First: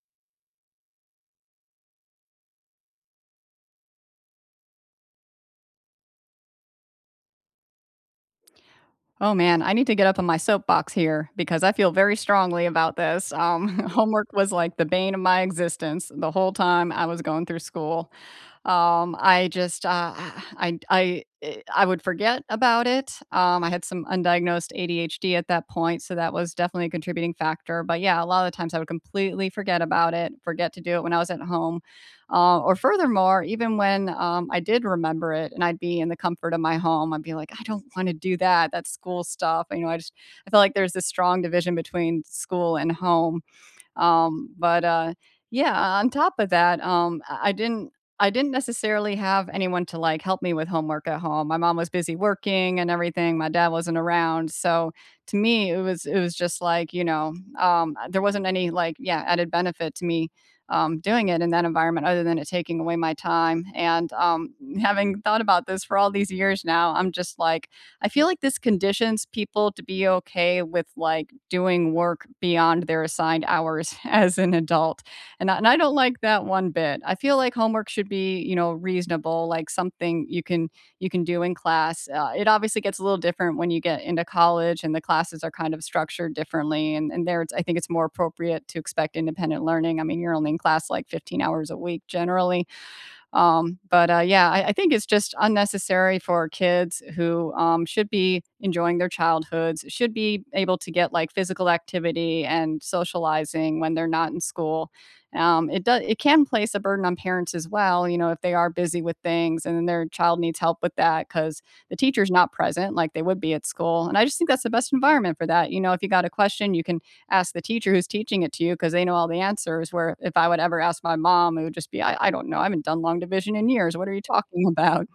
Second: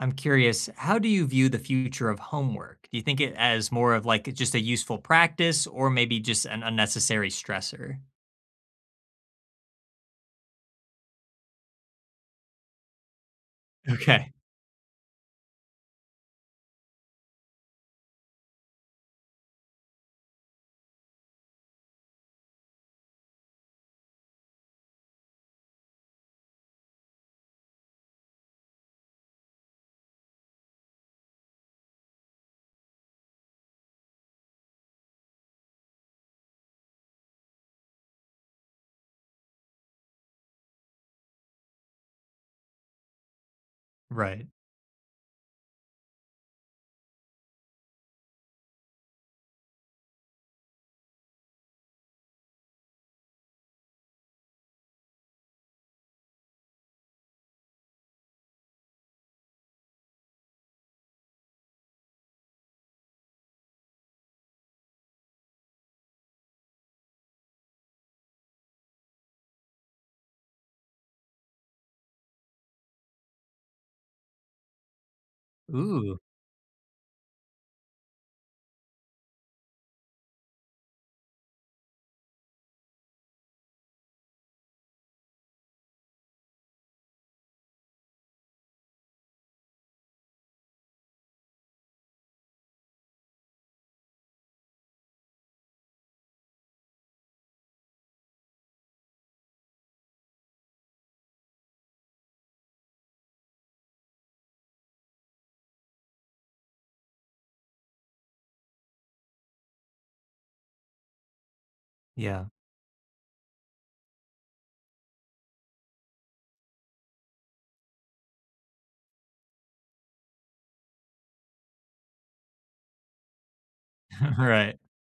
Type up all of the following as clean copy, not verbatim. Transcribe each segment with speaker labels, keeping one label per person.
Speaker 1: I'm curious, how do you view the future of homework? Do you think it as more of like just a useful practice or maybe just an unnecessary stressor?
Speaker 2: Oh man, I need to get up on my soapbox here because I feel very strongly about this. Homework
Speaker 1: Okay.
Speaker 2: was like the bane of my existence the whole time I was going through school. I just, I I would forget about it. I had some undiagnosed ADHD at that point, so that was definitely a contributing factor, but yeah, a lot of the times I would completely forget about it, forget to do it when I was at home. Or furthermore, even when, I did remember it and I'd be in the comfort of my home, I'd be like, "I don't wanna do that, that's school stuff," I just I feel like there's this strong division between school and home,
Speaker 1: Right.
Speaker 2: um, but, uh, yeah, on top of that, I didn't I didn't necessarily have anyone to, like, help me with homework at home. My mom was busy working and everything, my dad wasn't around, so to me, it was just like, there wasn't any, like, yeah, added benefit to me, doing it in that environment other than it taking away my time, and, having thought about this for all these years now, I'm just like, I feel like this conditions people to be okay with like doing work beyond their assigned hours as an adult. And I don't like
Speaker 1: Ooh,
Speaker 2: that one bit. I feel like homework should be, you know, reasonable, like something you can do in class. It obviously gets a little different when you get into college and the classes are kind of structured differently. And there, I think it's more appropriate to expect independent learning. I mean, you're only in class like 15 hours a week generally. But yeah, I think it's just unnecessary for kids who should be enjoying their childhoods, should be able to get like physical activity and socializing when they're not in school. It can place a burden on parents as well, you know, if they are busy with things and then their child needs help with that because the teacher's
Speaker 1: yeah.
Speaker 2: not present like they would be at school. And I just think that's the best environment for that. You know, if you got a question, you can ask the teacher who's teaching it to you because they know all the answers. Where if I would ever ask my mom, it would just be, I don't know, I haven't done long division in years. What are you talking
Speaker 1: Right.
Speaker 2: about?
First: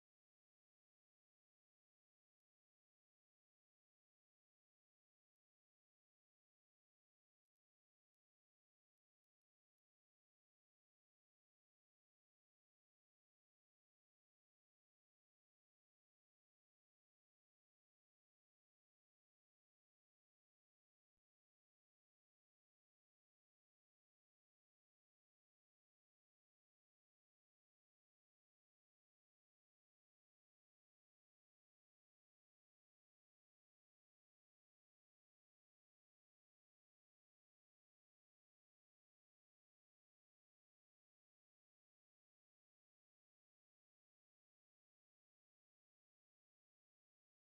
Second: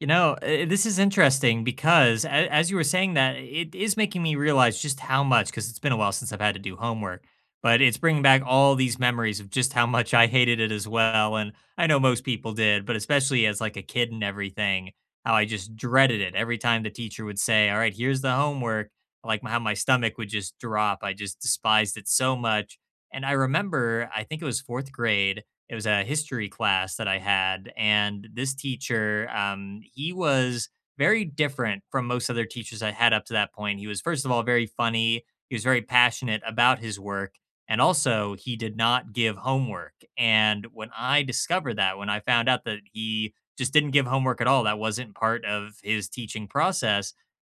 Speaker 1: You know, this is interesting because a as you were saying that, it is making me realize just how much. Because 'cause it's been a while since I've had to do homework, but it's bringing back all these memories of just how much I hated it as well, and I know most people did, but especially as, like, a kid and everything, how I just dreaded it every time the teacher would say, "Alright, here's the homework," like, how my stomach would just drop, I just despised it so much, and I remember, I think it was 4th grade, it was a history class that I had, and this teacher, he was very different from most other teachers I had up to that point. He was, first of all, very funny. He was very passionate about his work, and also he did not give homework. And when I discovered that, when I found out that he just didn't give homework at all, that wasn't part of his teaching process.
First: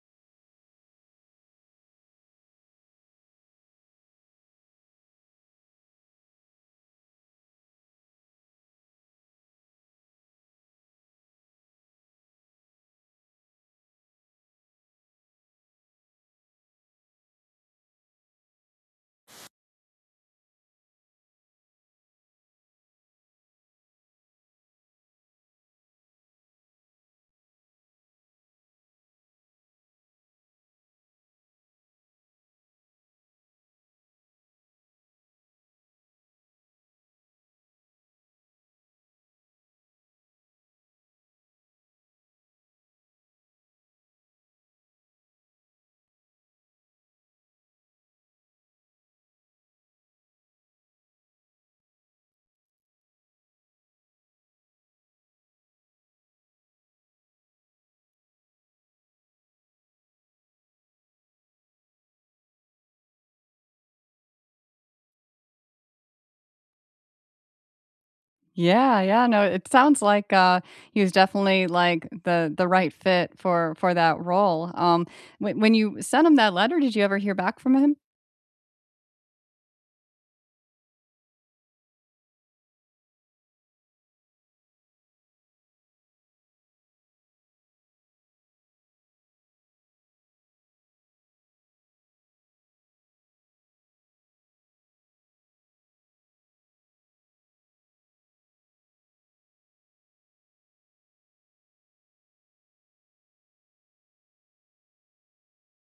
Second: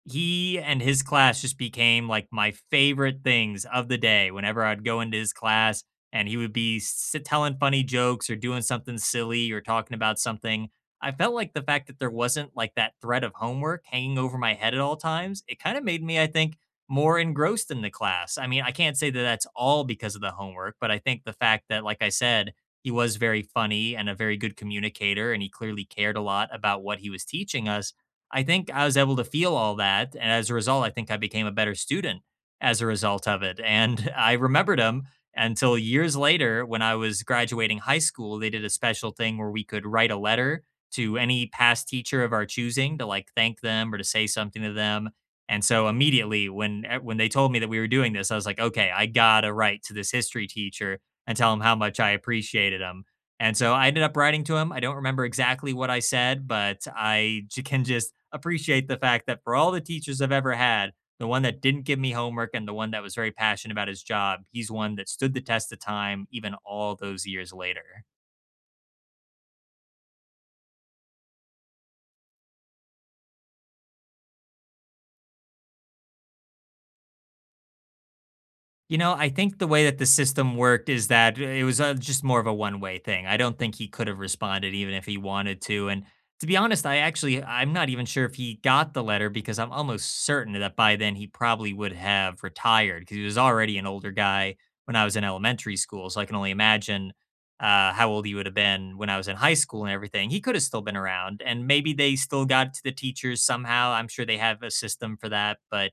Speaker 1: He and his class just became like my favorite things of the day. Whenever I'd go into his class, and he would telling funny jokes or doing something silly or talking about something. I felt like the fact that there wasn't like that threat of homework hanging over my head at all times, it kind of made me, I think, more engrossed in the class. I mean, I can't say that that's all because of the homework, but I think the fact that, like I said, he was very funny and a very good communicator, and he clearly cared a lot about what he was teaching us. I think I was able to feel all that. And as a result, I think I became a better student as a result of it. And I remembered him until years later when I was graduating high school, they did a special thing where we could write a letter to any past teacher of our choosing to like thank them or to say something to them. And so immediately when they told me that we were doing this, I was like, okay, I gotta write to this history teacher and tell him how much I appreciated him. And so I ended up writing to him. I don't remember exactly what I said, but I can just appreciate the fact that for all the teachers I've ever had, the one that didn't give me homework and the one that was very passionate about his job, he's one that stood the test of time even all those years later.
Speaker 2: Yeah, yeah, no, it sounds like he was definitely like the right fit for that role. When you sent him that letter, did you ever hear back from him?
Speaker 1: You know, I think the way that the system worked is that it was just more of a one-way thing. I don't think he could have responded even if he wanted to. And to be honest, I'm not even sure if he got the letter because I'm almost certain that by then he probably would have retired because he was already an older guy when I was in elementary school. So I can only imagine how old he would have been when I was in high school and everything. He could have still been around, and maybe they still got to the teachers somehow. I'm sure they have a system for that, but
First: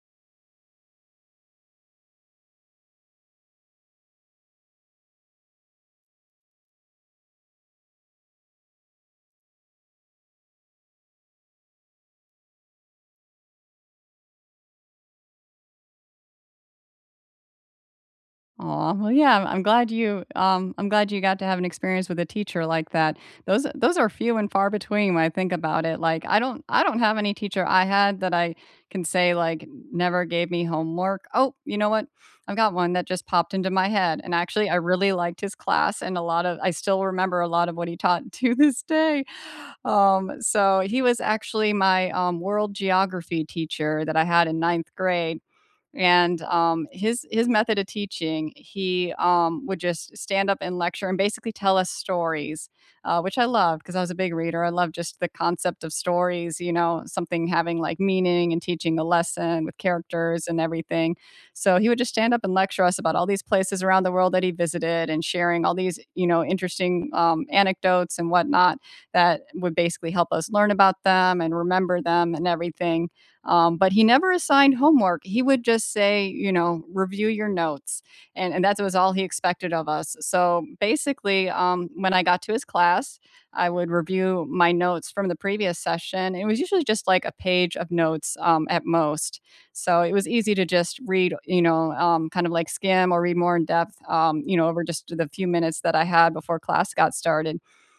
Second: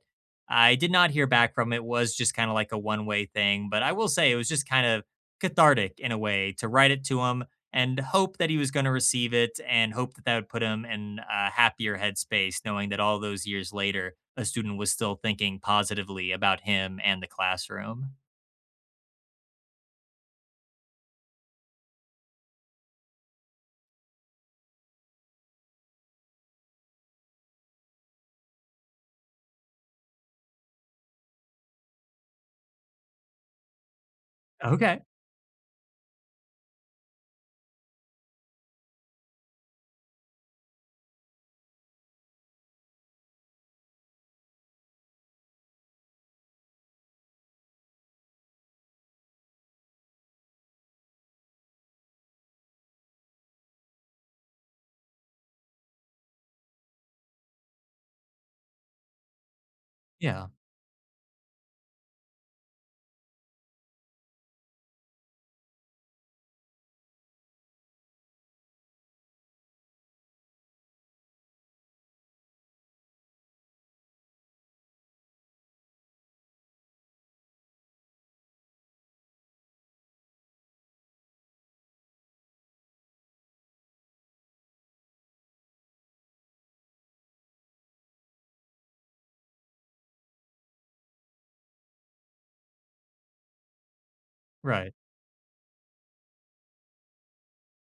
Speaker 1: I did not hear back from it. It was just kinda like a one-way thing, but I will say it was just kind of cathartic in a way to write it to him and hope that he was gonna receive it and hope that that would put him in a happier headspace knowing that all those years later, a student was still thinking positively about him and the classroom.
Speaker 2: Aw, well, yeah, I'm glad you got to have an experience with a teacher like that. Those are few and far between when I think about it. Like, I don't have any teacher I had that I can say like never gave me homework. Oh, you know what? I've got one that just popped into my head, and actually, I
Speaker 1: Okay.
Speaker 2: really liked his class, and a lot of I still remember a lot of what he taught to this day. So he was actually my world geography teacher that I had in ninth grade, and his method of teaching he would just stand up and lecture and basically tell us stories which I loved because I was a big reader I loved just the concept of stories you know something having like meaning and teaching a lesson with characters
Speaker 1: Yeah.
Speaker 2: and everything so he would just stand up and lecture us about all these places around the world that he visited and sharing all these you know interesting anecdotes and whatnot that would basically help us learn about them and remember them and everything but he never assigned homework. He would just say, you know, review your notes. And that was all he expected of us. So basically, when I got to his class, I would review my notes from the previous session. It was usually just like a page of notes at most. So it was easy to just read, kind of like skim or read more in depth, you know, over
Speaker 1: Right.
Speaker 2: just the few minutes that I had before class got started.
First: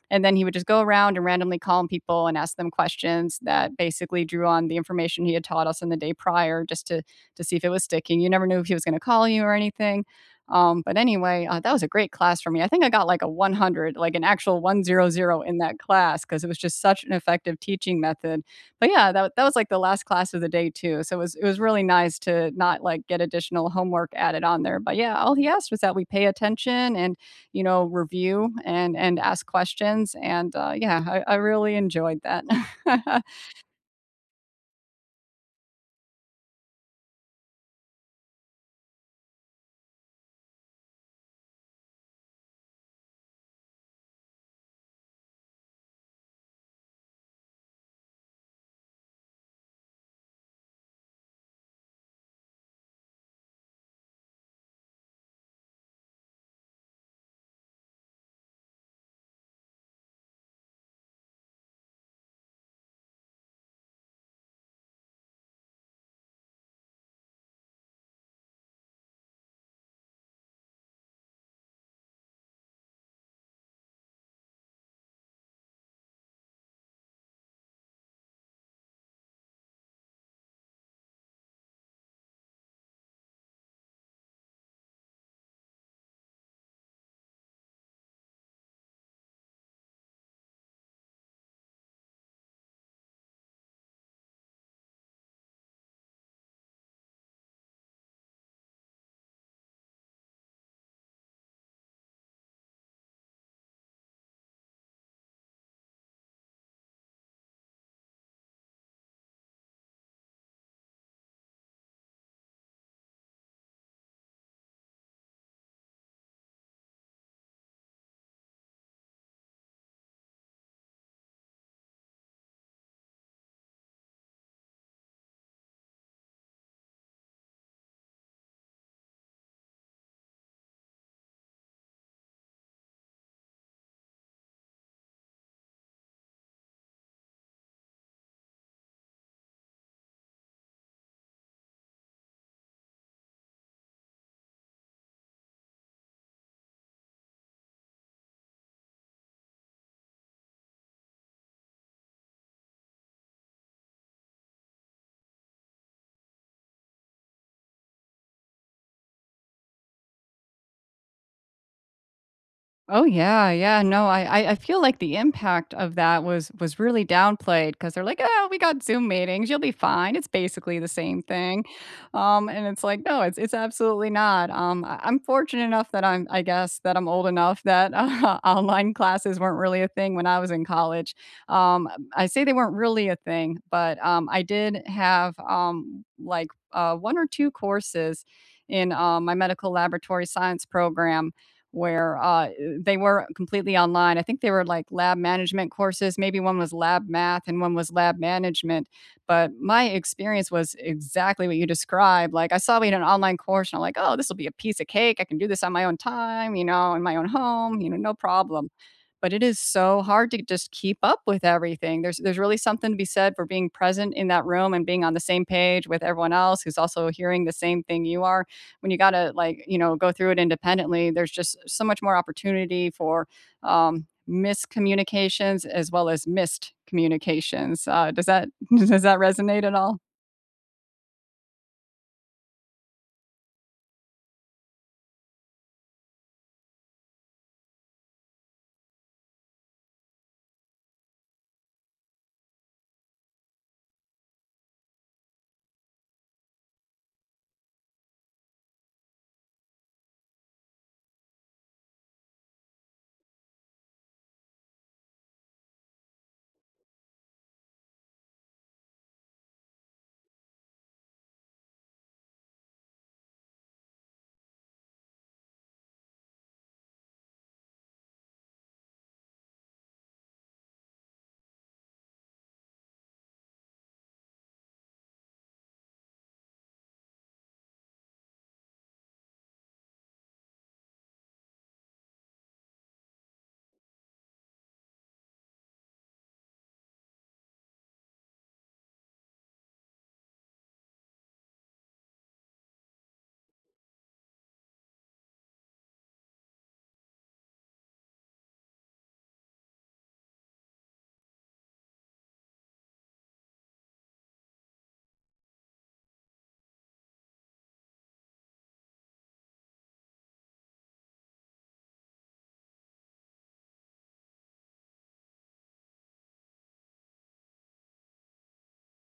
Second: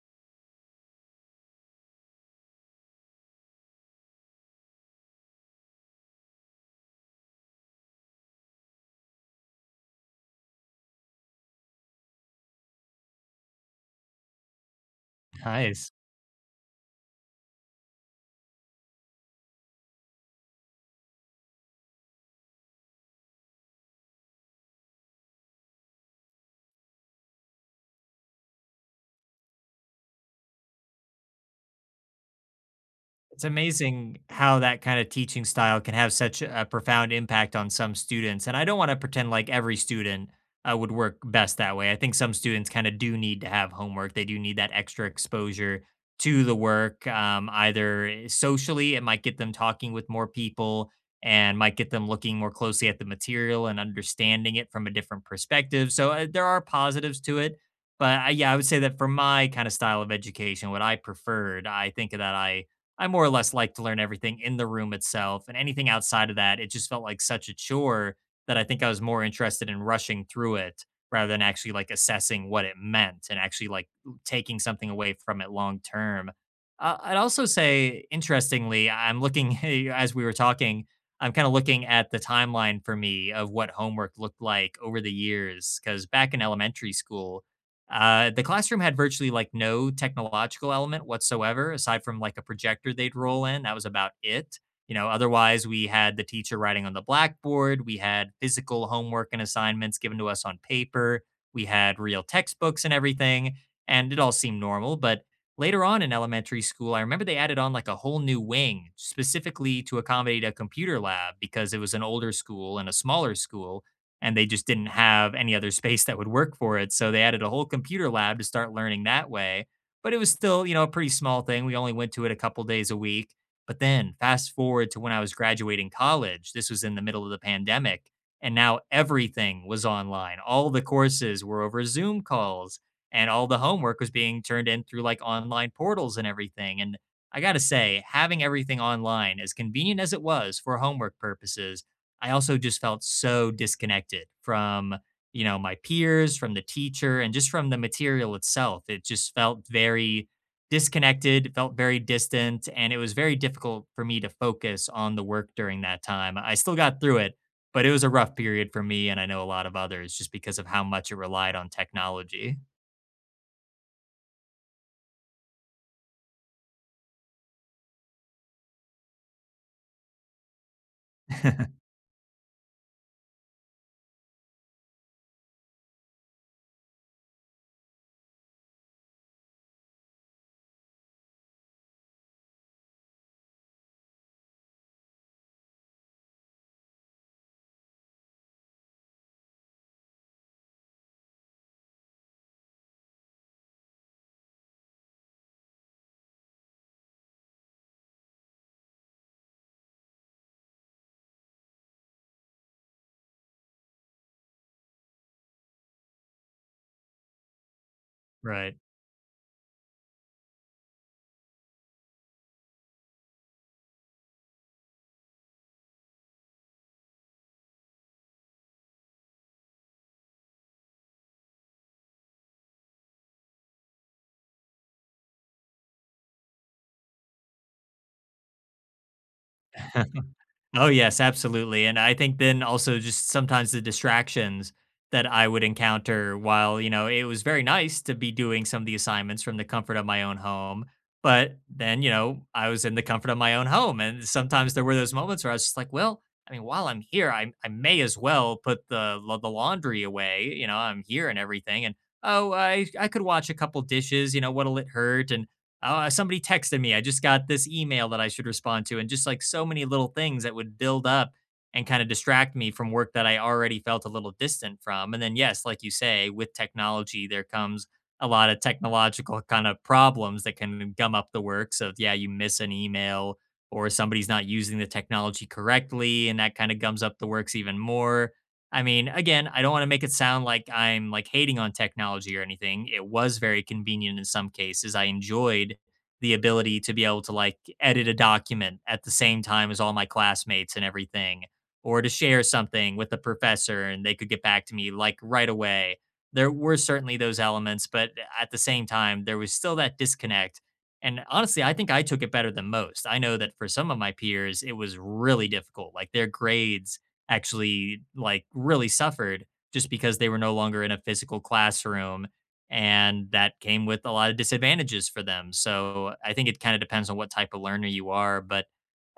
Speaker 2: And then he would just go around and randomly call on people and ask them questions that basically drew on the information he had taught us in the day prior just to see if it was sticking. You never knew if he was going to call you or anything. But anyway, that was a great class for me. I think I got like a 100, like an actual 100 in that
Speaker 1: Nice.
Speaker 2: class because it was just such an effective teaching method. But yeah, that was like the last class of the day too. So it was really nice to not like get additional homework added on there. But yeah, all he asked was that we pay attention and you know, review and ask questions. And yeah, I really enjoyed that.
Speaker 1: It's amazing how that kind of teaching style can have such a profound impact on some students. And I don't want to pretend like every student would work best that way. I think some students kind of do need to have homework, they do need that extra exposure to the work. Either socially, it might get them talking with more people and might get them looking more closely at the material and understanding it from a different perspective. So there are positives to it. But yeah, I would say that for my kind of style of education, what I preferred, I think that I more or less like to learn everything in the room itself, and anything outside of that, it just felt like such a chore that I think I was more interested in rushing through it rather than actually like assessing what it meant and actually like taking something away from it long term. I'd also say, interestingly, I'm looking as we were talking, I'm kind of looking at the timeline for me of what homework looked like over the years. Because back in elementary school, the classroom had virtually like no technological element whatsoever, aside from like a projector they'd roll in. That was about it. You know, otherwise we had the teacher writing on the blackboard. We had physical homework and assignments given to us on paper. We had real textbooks and everything, and it all seemed normal. But later on in elementary school, I remember they added on like a whole new wing specifically to accommodate a computer lab because it was an older school and a smaller school and they just didn't have any other space that would work for it. So they added a whole computer lab to start learning that way. But it was still, you know, a pretty small thing. We only went to it a couple days a week. But then fast forward to when I was graduating college, this was in the middle of the pandemic. And now everything was online. All the courses were over Zoom calls and all the homework was being turned in through like online portals and everything. And I got to say, having everything online, as convenient as it was for homework purposes, I also just felt so disconnected from, you know, my peers, from the teacher, and just from the material itself. It just felt very disconnected, felt very distant, and it was very difficult for me to focus on the work during that time. I still got through it, but it was a rough period for me and I know a lot of others just because of how much it relied on technology.
Speaker 2: Oh yeah, yeah. No, I feel like the impact of that was really downplayed because they're like, "Oh, we got Zoom meetings. You'll be fine. It's basically the same thing." And it's like, no, it's absolutely not. I'm fortunate enough that I'm, I guess, that I'm old enough that online classes weren't really a thing when I was in college. Um, I say they weren't really a thing, but I did have one or two courses in my medical laboratory science program where they were completely online. I think they were like lab management courses. Maybe one was lab math and one was lab management. But my experience was exactly what you described. Like I saw we had an online course and I'm like, oh, this will be a piece of cake. I can do this on my own time, you know, in my own home, you know, no problem.
Speaker 1: Right.
Speaker 2: But it is so hard to just keep up with everything. There's really something to be said for being present in that room and being on the same page with everyone else who's also hearing the same thing you are when you got to like you know go through it independently there's just so much more opportunity for miscommunications as well as missed communications does that does that resonate at all
Speaker 1: Oh, yes, absolutely, and I think then also just sometimes the distractions that I would encounter while, you know, it was very nice to be doing some of the assignments from the comfort of my own home, but then, you know, I was in the comfort of my own home, and sometimes there were those moments where I was just like, "Well, I mean, while I'm here, I may as well put the laundry away, you know, I'm here and everything, and, oh, I could watch a couple dishes, you know, what'll it hurt?" and somebody texted me. I just got this email that I should respond to, and just like so many little things that would build up and kind of distract me from work that I already felt a little distant from. And then, yes, like you say, with technology, there comes a lot of technological kind of problems that can gum up the works of, yeah, you miss an email or somebody's not using the technology correctly, and that kind of gums up the works even more. I mean, again, I don't want to make it sound like I'm like hating on technology or anything. It was very convenient in some cases. I enjoyed the ability to be able to like edit a document at the same time as all my classmates and everything, or to share something with the professor and they could get back to me like right away. There were certainly those elements, but at the same time, there was still that disconnect. And honestly, I think I took it better than most. I know that for some of my peers, it was really difficult. Like their grades actually like really suffered just because they were no longer in a physical classroom and that came with a lot of disadvantages for them. So I think it kind of depends on what type of learner you are, but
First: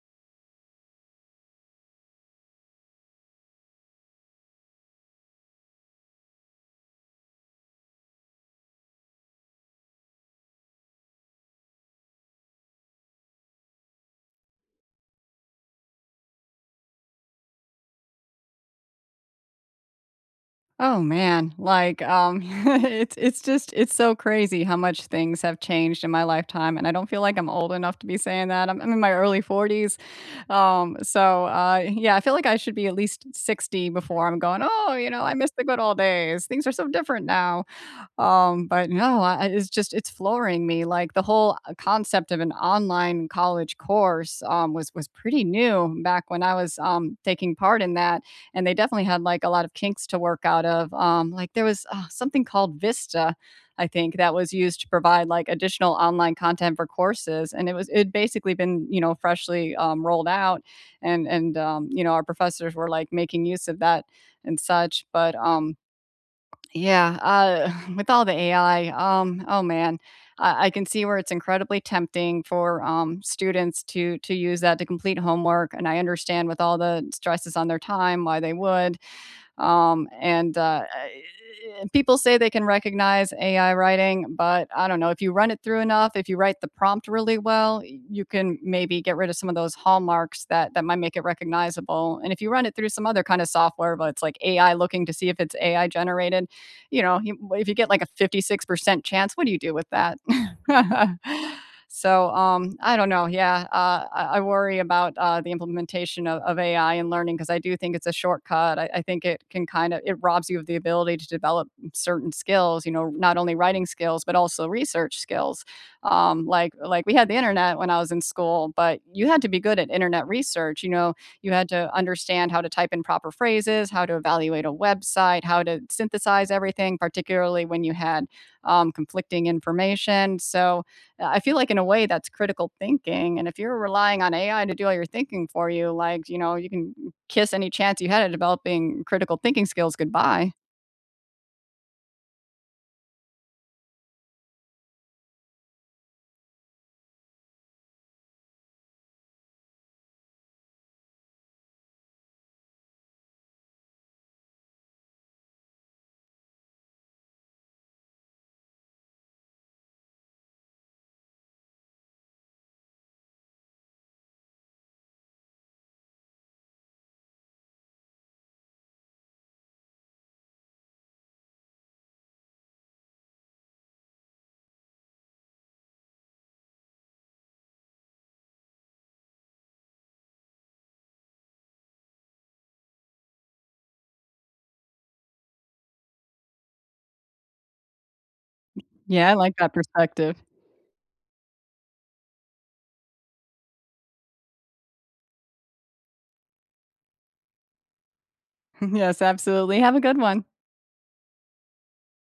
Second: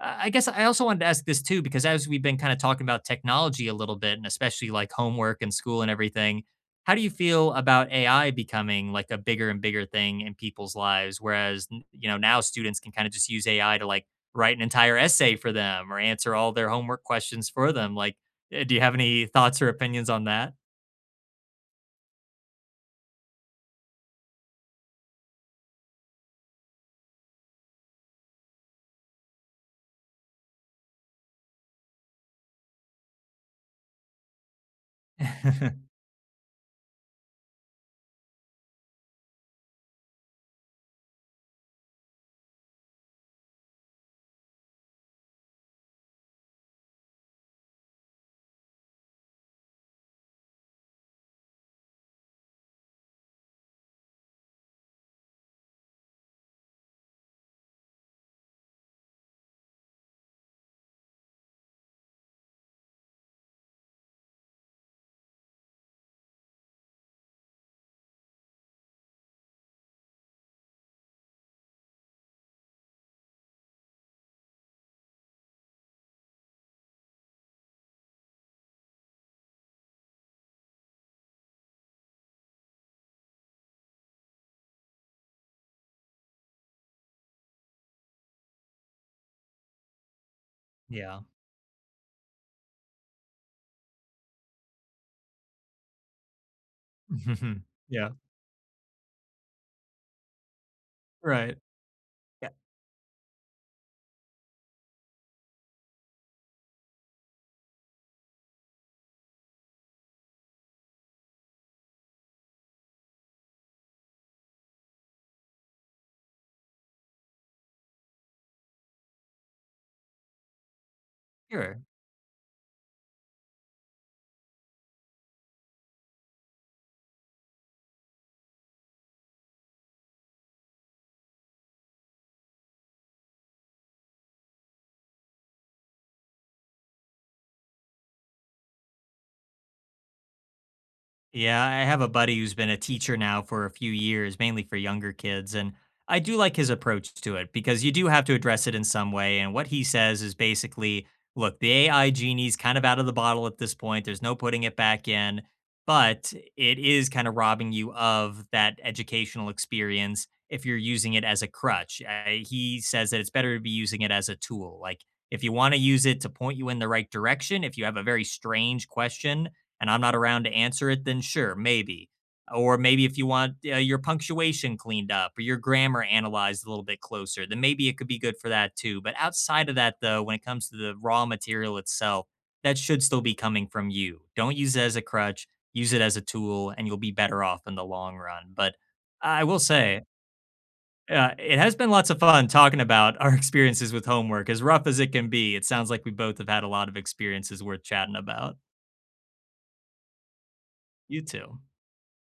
Speaker 1: I guess I also wanted to ask this too because as we've been kind of talking about technology a little bit and especially like homework and school and everything, how do you feel about AI becoming like a bigger and bigger thing in people's lives whereas you know now students can kind of just use AI to like write an entire essay for them or answer all their homework questions for them. Like, do you have any thoughts or opinions on that?
Speaker 2: Oh man, like it's so crazy how much things have changed in my lifetime and I don't feel like I'm old enough to be saying that. I'm in my early 40s. Yeah, I feel like I should be at least 60 before I'm going, "Oh, you know, I miss the good old days. Things are so different now." But no, I it's just it's flooring me, like, concept of an online college course, was pretty new back when I was, taking part in that, and they definitely had, like, a lot of kinks to work out of, like, there was, something called Vista, I think, that was used to provide, like, additional online content for courses, and it basically been, you know, freshly, rolled out, and you know, our professors were, like, making use of that and such, but yeah, with all the AI, oh man, I can see where it's incredibly tempting for students to use that to complete homework, and I understand with all the stresses on their time why they would. And people say they can recognize AI writing, but I don't know. If you run it through enough, if you write the prompt really well, you can maybe get rid of some of those hallmarks that that might make it
Speaker 1: Yeah.
Speaker 2: recognizable. And if you run it through some other kind of software, but it's like AI looking to see if it's AI generated, if you get like a
Speaker 1: Yeah.
Speaker 2: 56% chance, what do you do with that?
Speaker 1: Right.
Speaker 2: So
Speaker 1: Yeah,
Speaker 2: I don't know. Yeah, I worry about the implementation of AI and learning because I do think it's a shortcut. I think it robs you of the ability to develop certain skills. You know, not only writing skills but also research skills. Like we had the internet when I was in school, but you had to be good at internet research. You know, you had
Speaker 1: sure.
Speaker 2: to understand how to type in proper phrases, how to evaluate a website, how to synthesize everything, particularly when you had conflicting information. So I feel like in a way that's critical thinking, and if you're relying on AI to do all your thinking for you, like, you know, you can kiss any chance you had at developing critical thinking skills goodbye.
Speaker 1: Yeah, I have a buddy who's been a teacher now for a few years, mainly for younger kids. And I do like his approach to it because you do have to address it in some way. And what he says is basically look, the AI genie's kind of out of the bottle at this point. There's no putting it back in, but it is kind of robbing you of that educational experience if you're using it as a crutch. He says that it's better to be using it as a tool. Like if you want to use it to point you in the right direction, if you have a very strange question, and I'm not around to answer it, then sure, maybe. Or maybe if you want your punctuation cleaned up or your grammar analyzed a little bit closer, then maybe it could be good for that too. But outside of that, though, when it comes to the raw material itself, that should still be coming from you. Don't use it as a crutch, use it as a tool, and you'll be better off in the long run. But
Speaker 2: Yeah, I
Speaker 1: I
Speaker 2: like
Speaker 1: will
Speaker 2: that
Speaker 1: say,
Speaker 2: perspective.
Speaker 1: it has been lots of fun talking about our experiences with homework. As rough as it can be, it sounds like we both have had a lot of experiences worth chatting about.
Speaker 2: Yes, absolutely. Have a good one.
Speaker 1: You too.